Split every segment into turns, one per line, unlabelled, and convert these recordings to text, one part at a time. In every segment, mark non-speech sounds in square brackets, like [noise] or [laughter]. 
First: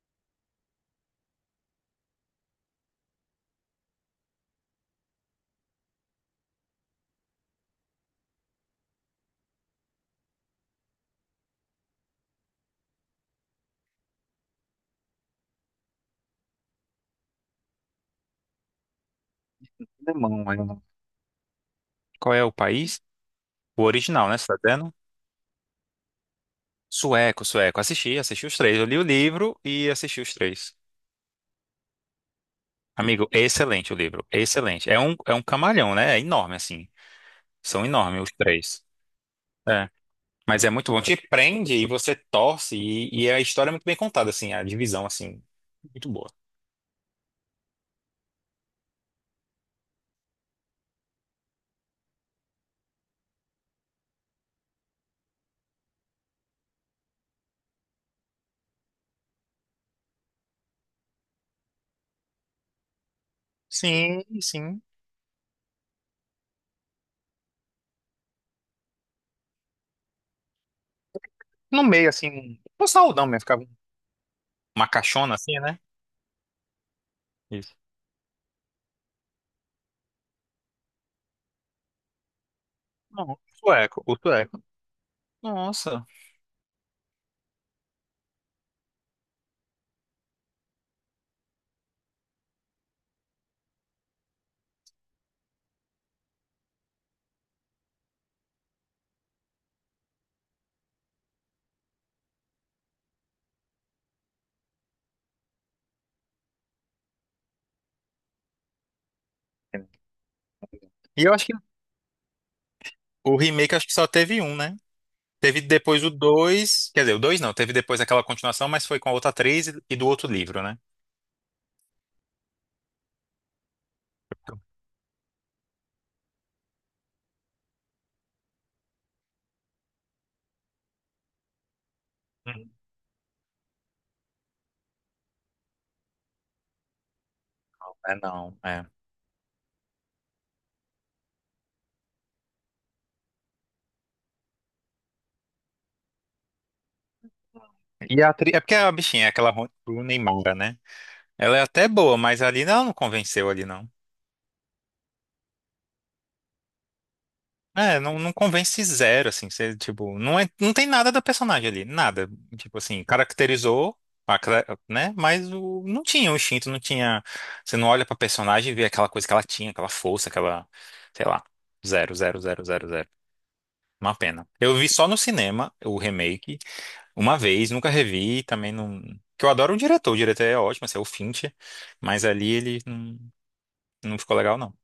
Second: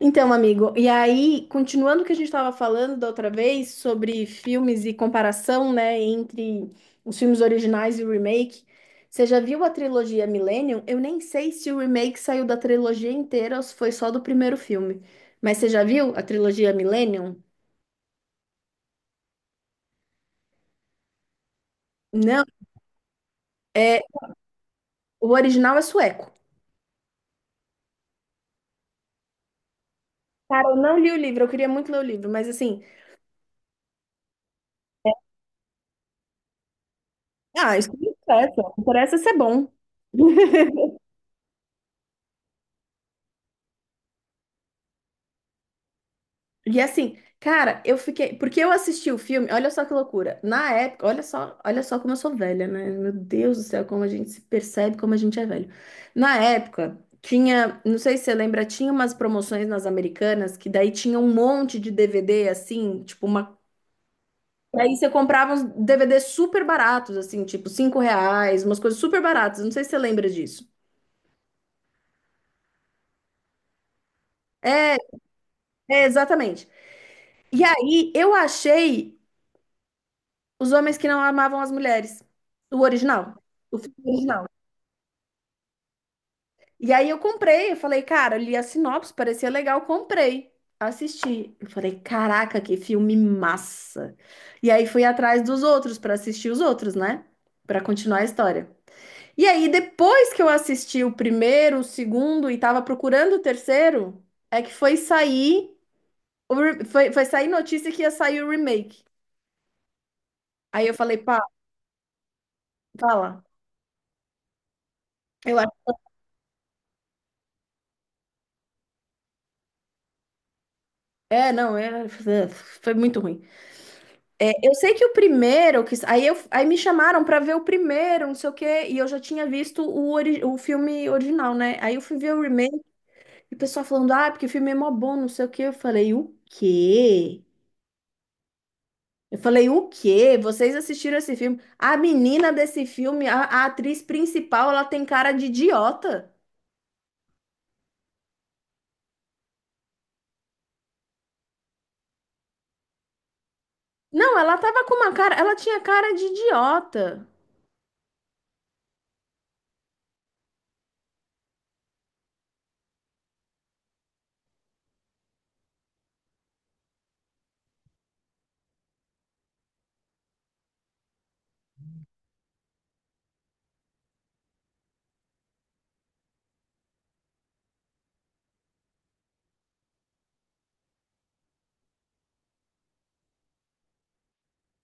Então, amigo, e aí, continuando o que a gente estava falando da outra vez sobre filmes e comparação, né, entre os filmes originais e o remake, você já viu a trilogia Millennium? Eu nem sei se o remake saiu da trilogia inteira ou se foi só do primeiro filme. Mas você já viu a trilogia Millennium?
Alemão, é. Qual é
Não,
o país? O
é,
original, né? Você tá vendo?
o original é sueco.
Sueco, sueco. Assisti, assisti os três. Eu li o livro e assisti os
Cara,
três.
eu não li o livro, eu queria muito ler o livro, mas assim,
Amigo, excelente o livro. Excelente. É um camalhão, né? É enorme, assim.
ah,
São
isso não
enormes os
interessa, o que
três.
interessa é ser bom.
É. Mas é muito bom. Te prende e você torce. E a história é muito bem contada, assim. A divisão, assim. Muito boa.
E assim, cara, eu fiquei. Porque eu assisti o filme, olha só que loucura. Na época, olha só como eu sou velha, né? Meu Deus do céu, como a gente se percebe, como a gente é velho. Na época, tinha, não sei se você lembra, tinha umas promoções nas Americanas que daí tinha um monte de DVD, assim, tipo uma.
Sim,
E
sim.
aí você comprava uns DVDs super baratos, assim, tipo R$ 5, umas coisas super baratas. Não sei se você lembra disso.
No meio, assim. Um saudão mesmo. Ficava uma
É,
caixona, assim, né?
é, exatamente. E
Isso.
aí eu achei. Os Homens que Não Amavam as Mulheres. O
Não, o
original. O filme
sueco, o
original.
sueco. Nossa.
E aí eu comprei, eu falei, cara, eu li a sinopse, parecia legal, comprei. Assisti. Eu falei, caraca, que filme massa. E aí fui atrás dos outros para assistir os outros, né? Para continuar a história. E aí, depois que eu assisti o primeiro, o segundo e tava procurando o terceiro, é que foi sair, foi sair notícia que ia sair o remake. Aí eu falei,
E eu
pá,
acho que o
fala.
remake acho que só teve um, né?
Eu
Teve depois o dois, quer dizer, o 2 não, teve depois aquela continuação, mas foi com a outra atriz e do outro livro, né?
É, não, é, foi muito ruim. É, eu sei que o primeiro, que, aí, eu, aí me chamaram pra ver o primeiro, não sei o quê, e eu já tinha visto o filme original, né? Aí eu fui ver o
Hum.
remake, e o pessoal falando, ah, porque o filme é mó bom, não sei o quê. Eu falei, o quê?
É, não, é.
Eu falei, o quê? Vocês assistiram esse filme? A menina desse filme, a atriz principal, ela tem cara de idiota.
E a atriz, é porque a bichinha é aquela Rooney Mara, né? Ela é até boa, mas ali não, não convenceu ali não.
Não, ela tava com uma cara, ela tinha cara de idiota.
É, não, não convence zero, assim, você, tipo, não é, não tem nada da personagem ali, nada. Tipo assim, caracterizou, né? Mas o, não tinha o instinto, não tinha, você não olha pra personagem e vê aquela coisa que ela tinha, aquela força, aquela, sei lá, zero, zero, zero, zero, zero. Uma pena. Eu vi só no cinema o remake, uma vez, nunca revi, também não. Que eu adoro o diretor é ótimo, assim, é o Fincher, mas ali ele não, não ficou legal, não.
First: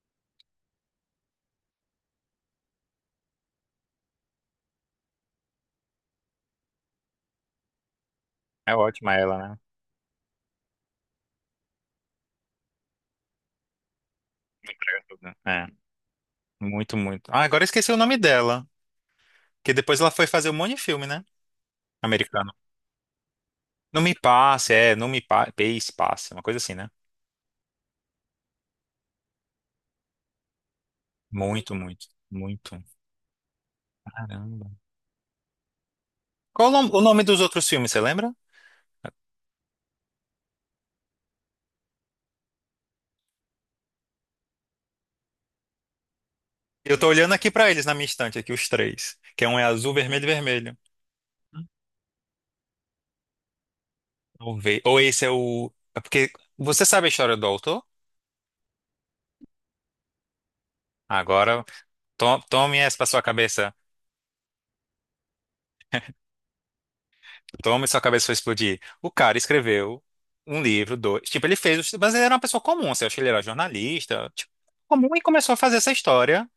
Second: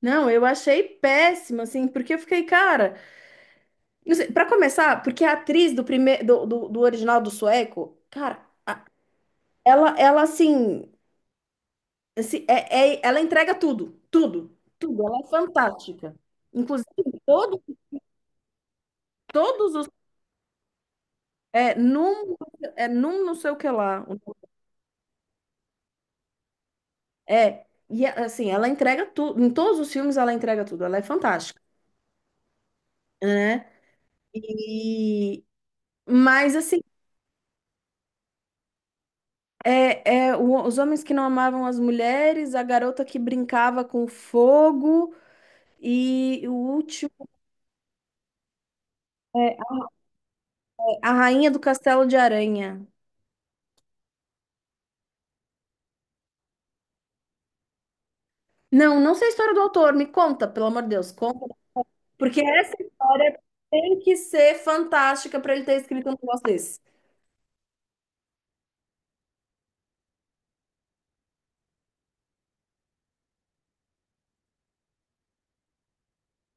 Não, eu achei péssimo, assim, porque eu fiquei, cara. Não sei, pra começar, porque a atriz do primeiro do original do sueco, cara,
É ótima ela, né?
ela assim, assim, ela entrega tudo, tudo,
Entrega
tudo, ela
tudo,
é
né? É,
fantástica. Inclusive
muito, muito. Ah, agora eu esqueci o nome dela, que
todos os
depois ela foi fazer um monte de filme, né?
é num
Americano.
é num não sei o que
Não
lá.
me passe, é, não me pa... passe, passe, uma coisa assim, né?
É, e é, assim, ela entrega tudo, em todos os filmes ela entrega tudo, ela é fantástica,
Muito, muito, muito.
né?
Caramba.
E mas
Qual o
assim,
nom- o nome dos outros filmes, você lembra?
os homens que não amavam as mulheres, a garota que brincava com fogo, e o
Eu tô
último
olhando aqui pra eles na minha estante, aqui, os três. Que é
é
um é azul, vermelho e vermelho.
A Rainha do Castelo de Aranha.
Vamos ver. Ou esse é o. É porque você sabe a história do autor?
Não, não sei a história do autor, me conta, pelo amor de Deus, conta.
Agora,
Porque essa
tome essa pra sua
história
cabeça.
tem que ser fantástica para ele ter escrito um negócio desse.
Tome sua cabeça vai explodir. O cara escreveu um livro, dois. Tipo, ele fez. Mas ele era uma pessoa comum. Você acha que ele era jornalista? Tipo, comum e começou a fazer essa história,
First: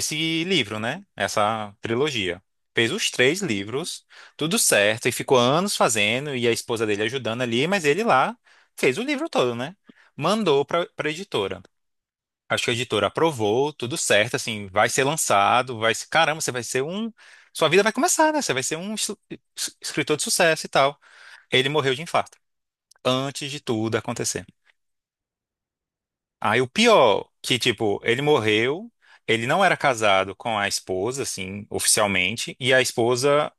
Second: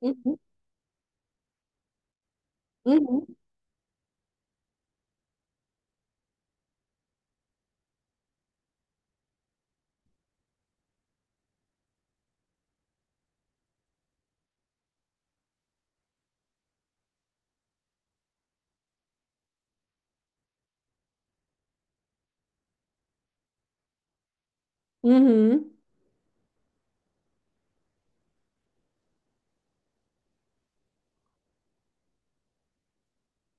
Uhum,
livro, né? Essa trilogia. Fez os
uhum,
três livros, tudo certo, e ficou anos fazendo, e a esposa dele ajudando ali, mas ele lá fez o livro todo, né? Mandou pra editora. Acho que a editora aprovou, tudo certo, assim, vai ser lançado, vai ser, caramba, você vai ser um, sua vida vai começar, né? Você vai ser um escritor de sucesso e tal. Ele morreu de infarto, antes de tudo acontecer.
uhum.
Aí o pior, que tipo, ele morreu, ele não era casado com a esposa, assim, oficialmente, e a esposa,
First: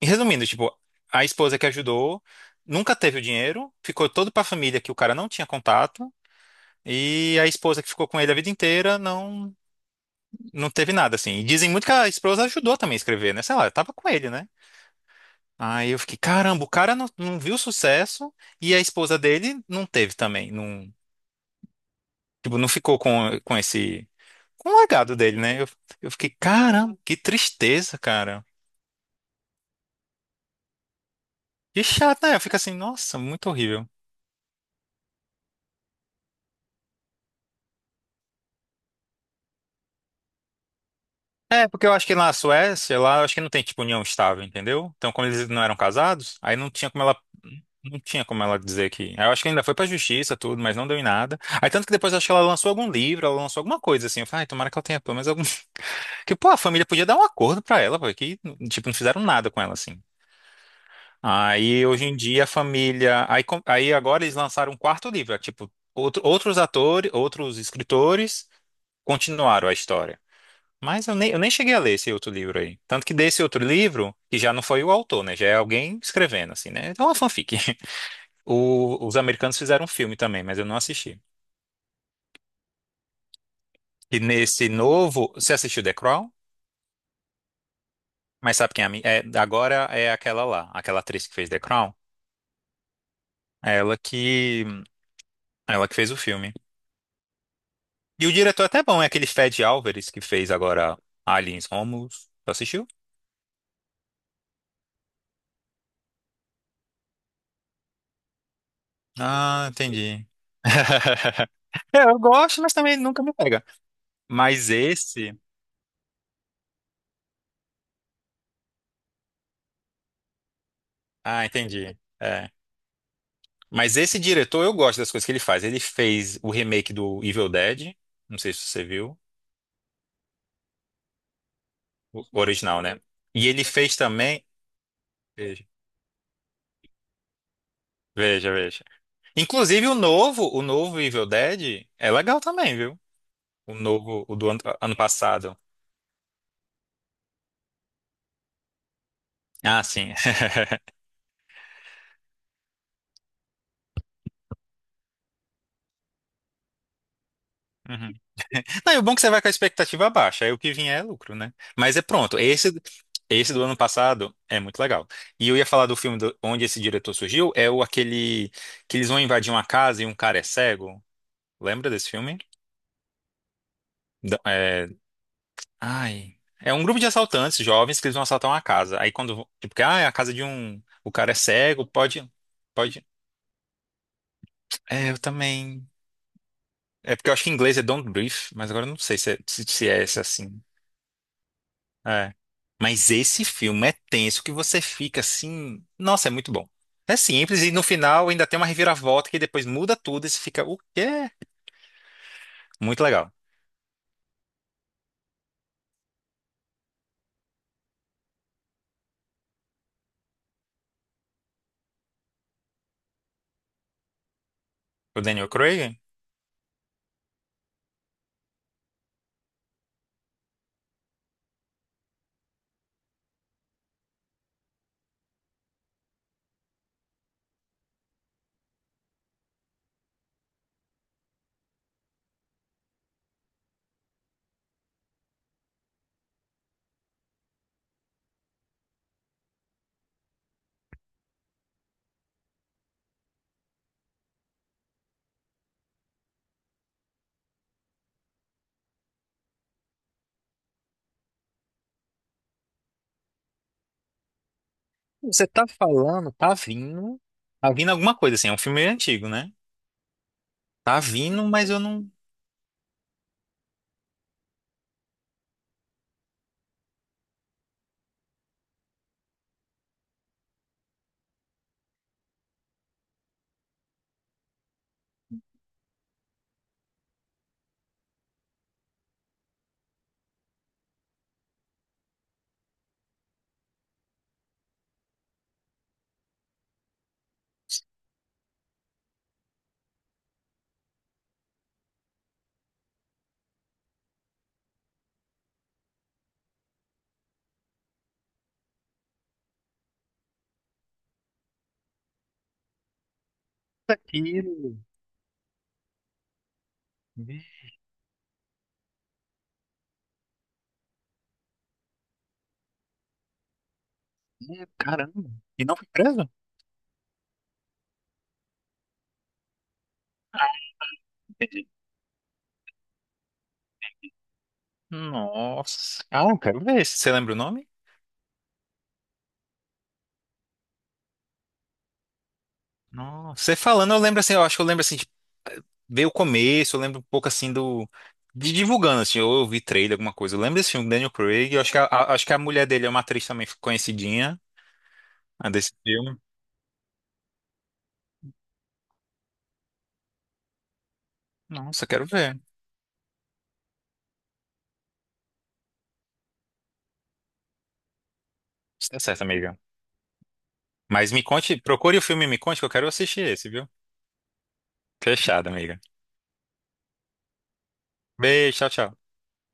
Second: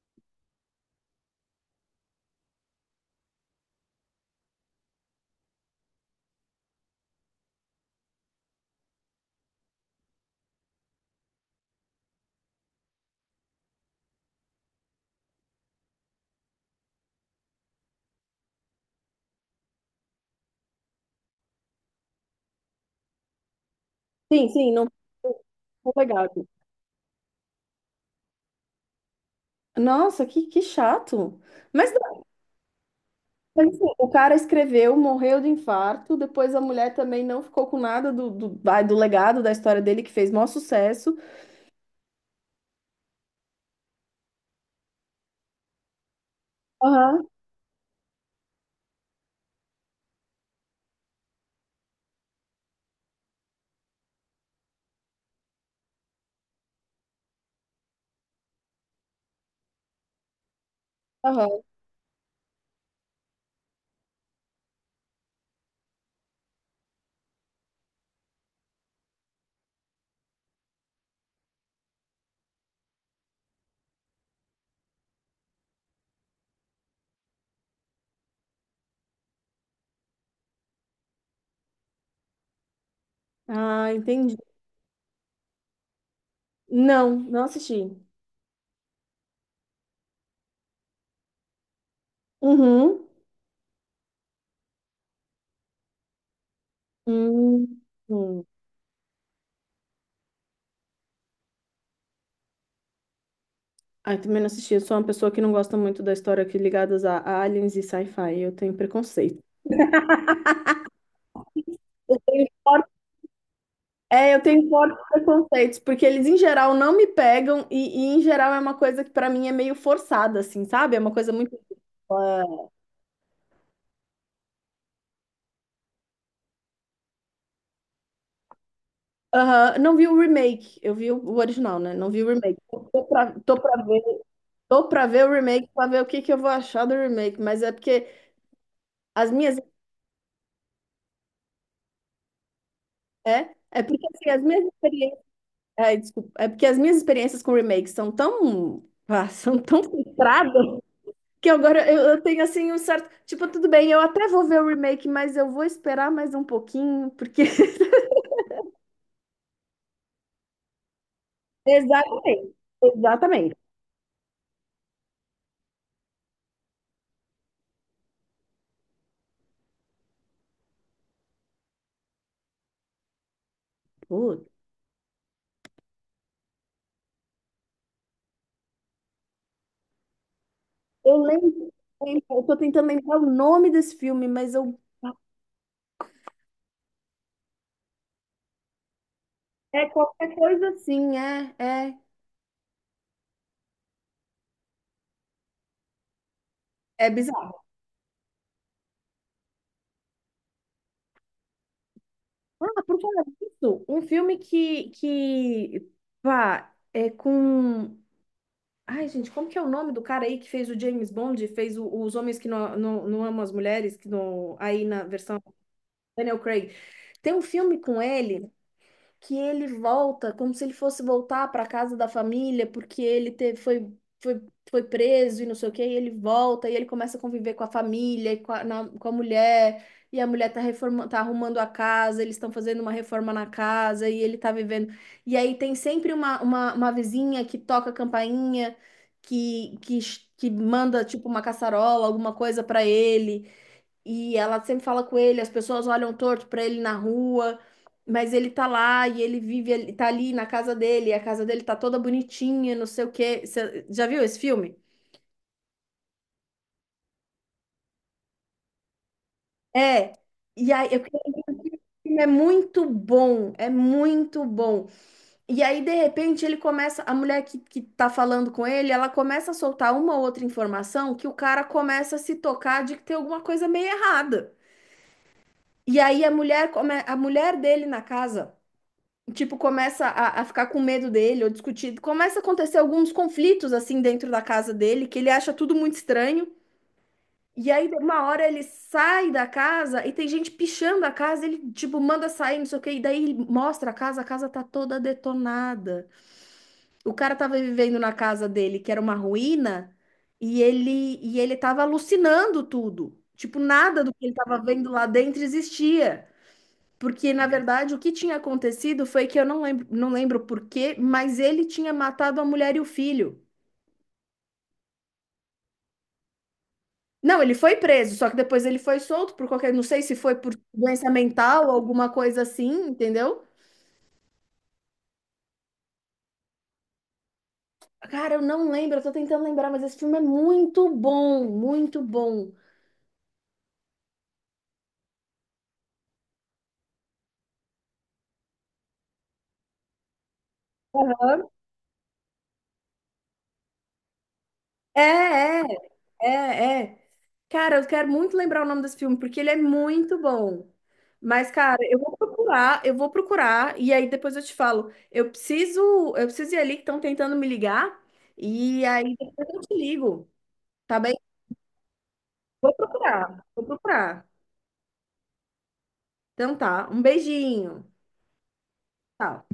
e resumindo, tipo, a esposa que ajudou nunca teve o dinheiro, ficou todo pra família que o cara não tinha contato. E a esposa que ficou com ele a vida inteira não. Não teve nada, assim. E dizem muito que a esposa ajudou também a escrever, né? Sei lá, eu tava com ele, né? Aí eu fiquei, caramba, o cara não, não viu sucesso e a esposa dele não teve também. Não, tipo, não ficou com esse...
Sim,
Com
sim,
o
não,
legado dele, né?
não foi
Eu
legal.
fiquei, caramba, que tristeza, cara.
Nossa, que chato.
Que
Mas,
chato, né? Eu fico assim, nossa, muito
mas, assim,
horrível.
o cara escreveu, morreu de infarto, depois a mulher também não ficou com nada do legado da história dele, que fez maior sucesso.
É, porque eu acho que lá na Suécia, lá eu acho que não tem, tipo, união estável, entendeu? Então, como eles não eram casados, aí não tinha como ela.
Aham,
Não tinha como ela dizer que. Eu acho que ainda foi pra justiça, tudo, mas não deu em nada. Aí tanto que depois eu acho que ela lançou algum livro, ela lançou alguma coisa assim. Eu falei, ai, tomara que ela tenha pelo menos algum. [laughs] Que, pô, a família podia dar um acordo pra ela, pô, que, tipo, não fizeram nada com ela assim.
aham.
Aí hoje em dia a família. Aí agora eles lançaram um quarto livro, é, tipo, outros atores, outros escritores continuaram a história. Eu nem cheguei a ler esse outro livro aí. Tanto que desse outro livro, que já não foi o autor, né? Já é alguém escrevendo, assim, né? Então é uma fanfic. Os americanos fizeram um filme também, mas eu não assisti.
Ah,
E
entendi.
nesse novo, você assistiu The Crown?
Não, não assisti.
Mas sabe quem é, é? Agora é aquela lá, aquela atriz que fez The Crown.
Uhum.
É ela que, ela que fez o filme.
Hum,
E o
hum.
diretor é até bom, é aquele Fed Álvares que fez agora Aliens Romulus. Tu assistiu?
Ah, eu também não assisti. Eu sou uma pessoa que não gosta muito da história que ligadas a aliens e sci-fi. Eu tenho preconceito.
Ah, entendi. [laughs] É, eu gosto, mas
Forte-
também nunca me pega.
É, eu tenho
Mas
fortes
esse.
preconceitos, porque eles em geral não me pegam e, em geral é uma coisa que pra mim é meio forçada, assim, sabe? É uma coisa
Ah,
muito.
entendi.
É,
É. Mas esse diretor, eu gosto das coisas que ele faz. Ele fez o remake do Evil Dead. Não sei se você viu.
aham, não vi o remake, eu vi o original, né? Não vi
O
o remake.
original, né? E ele fez também.
Tô pra ver o
Veja,
remake, pra ver o que que eu vou achar do remake, mas é porque
veja, veja.
as minhas.
Inclusive o novo Evil Dead é legal também, viu?
É,
O
é porque
novo,
assim,
o
as
do ano,
minhas
ano
experiências.
passado.
Ai, desculpa. É porque as minhas experiências com remakes são tão, ah, são
Ah,
tão
sim. [laughs]
frustradas que agora eu tenho assim um certo. Tipo, tudo bem, eu até vou ver o remake, mas eu vou esperar mais um pouquinho, porque. [laughs]
Uhum. Não, e o bom é que você vai com a expectativa baixa, aí o que vier é lucro, né? Mas é pronto,
Exatamente,
esse
exatamente.
do ano passado é muito legal. E eu ia falar do filme onde esse diretor surgiu, é o aquele que eles vão invadir uma casa e um cara é cego. Lembra desse filme?
Putz,
É, ai. É um grupo de assaltantes jovens que eles vão assaltar uma casa. Aí quando, tipo, que, ah, é a casa de um, o
eu
cara é
lembro,
cego, pode,
eu tô tentando
pode.
lembrar o nome desse filme, mas eu.
É, eu também. É porque eu acho que em inglês é Don't Breathe, mas agora eu não sei se é, se,
É
se é esse
qualquer
assim.
coisa assim,
É. Mas esse filme é tenso que você fica assim, nossa, é muito bom.
é
É
bizarro.
simples e no final ainda tem uma reviravolta que depois muda tudo e você fica, o quê?
Ah, por
Muito
falar
legal.
disso, um filme pá, é com. Ai, gente, como que é o nome do cara aí que fez o James Bond, fez o- os homens que não, não, não amam as mulheres, que não, aí na
O
versão
Daniel Craig,
Daniel Craig. Tem um filme com ele que ele volta como se ele fosse voltar para casa da família, porque ele teve, foi, foi preso e não sei o quê, e ele volta e ele começa a conviver com a família e com a mulher, e a mulher tá reforma, tá arrumando a casa, eles estão fazendo uma reforma na casa e ele tá vivendo. E aí tem sempre uma vizinha que toca a campainha, que, que, que manda tipo uma caçarola, alguma coisa para ele. E ela sempre fala com ele, as pessoas olham torto pra ele na rua, mas ele tá lá e ele vive, ele tá ali na casa dele, e a casa dele tá toda bonitinha, não sei o quê. Você já viu esse filme?
você tá falando, tá vindo alguma coisa assim, é um filme antigo, né?
É. E aí
Tá
eu queria
vindo,
dizer
mas
que
eu
o
não
filme é muito bom, é muito bom. E aí, de repente, ele começa, a mulher que tá falando com ele, ela começa a soltar uma ou outra informação que o cara começa a se tocar de que tem alguma coisa meio errada. E aí a mulher, a mulher dele na casa tipo, começa a ficar com medo dele ou discutir. Começa a acontecer alguns conflitos, assim, dentro da casa dele, que ele acha tudo muito estranho. E aí, uma hora ele sai da casa e tem gente pichando a casa, ele, tipo, manda sair, não sei o quê, e daí ele mostra a casa tá toda detonada. O cara tava vivendo na casa dele, que era uma ruína, e ele tava alucinando tudo. Tipo, nada do que ele tava
aquilo.
vendo lá dentro existia. Porque,
Meu,
na verdade, o que tinha acontecido foi que eu não lembro, não lembro por quê, mas ele tinha matado a mulher e o filho.
caramba. E não foi preso?
Não, ele foi preso, só que depois ele foi solto por qualquer, não sei se foi por doença
Entendi.
mental, alguma coisa assim, entendeu?
Nossa. Ah, eu quero ver. Você lembra o nome?
Cara, eu não lembro, eu tô tentando lembrar, mas esse filme é muito bom, muito bom.
Nossa. Você falando, eu lembro assim, eu acho que eu lembro assim, de ver o começo, eu lembro um pouco assim do. De divulgando, assim, ou eu vi trailer, alguma coisa. Eu lembro desse filme, Daniel Craig. Eu acho que acho que a mulher dele é uma atriz também conhecidinha, a
É,
desse filme.
é, é, é. Cara, eu quero muito lembrar o nome desse filme, porque ele é muito bom. Mas, cara,
Nossa, eu quero ver.
eu vou procurar, e aí depois eu te falo. Eu preciso ir ali que estão tentando me ligar, e
Isso tá
aí
certo,
depois
amiga.
eu te ligo, tá
Mas
bem?
me conte, procure o filme e me conte que eu
Vou
quero assistir
procurar,
esse,
vou
viu?
procurar.
Fechado, amiga.
Então tá, um beijinho.
Beijo, tchau, tchau.
Tchau.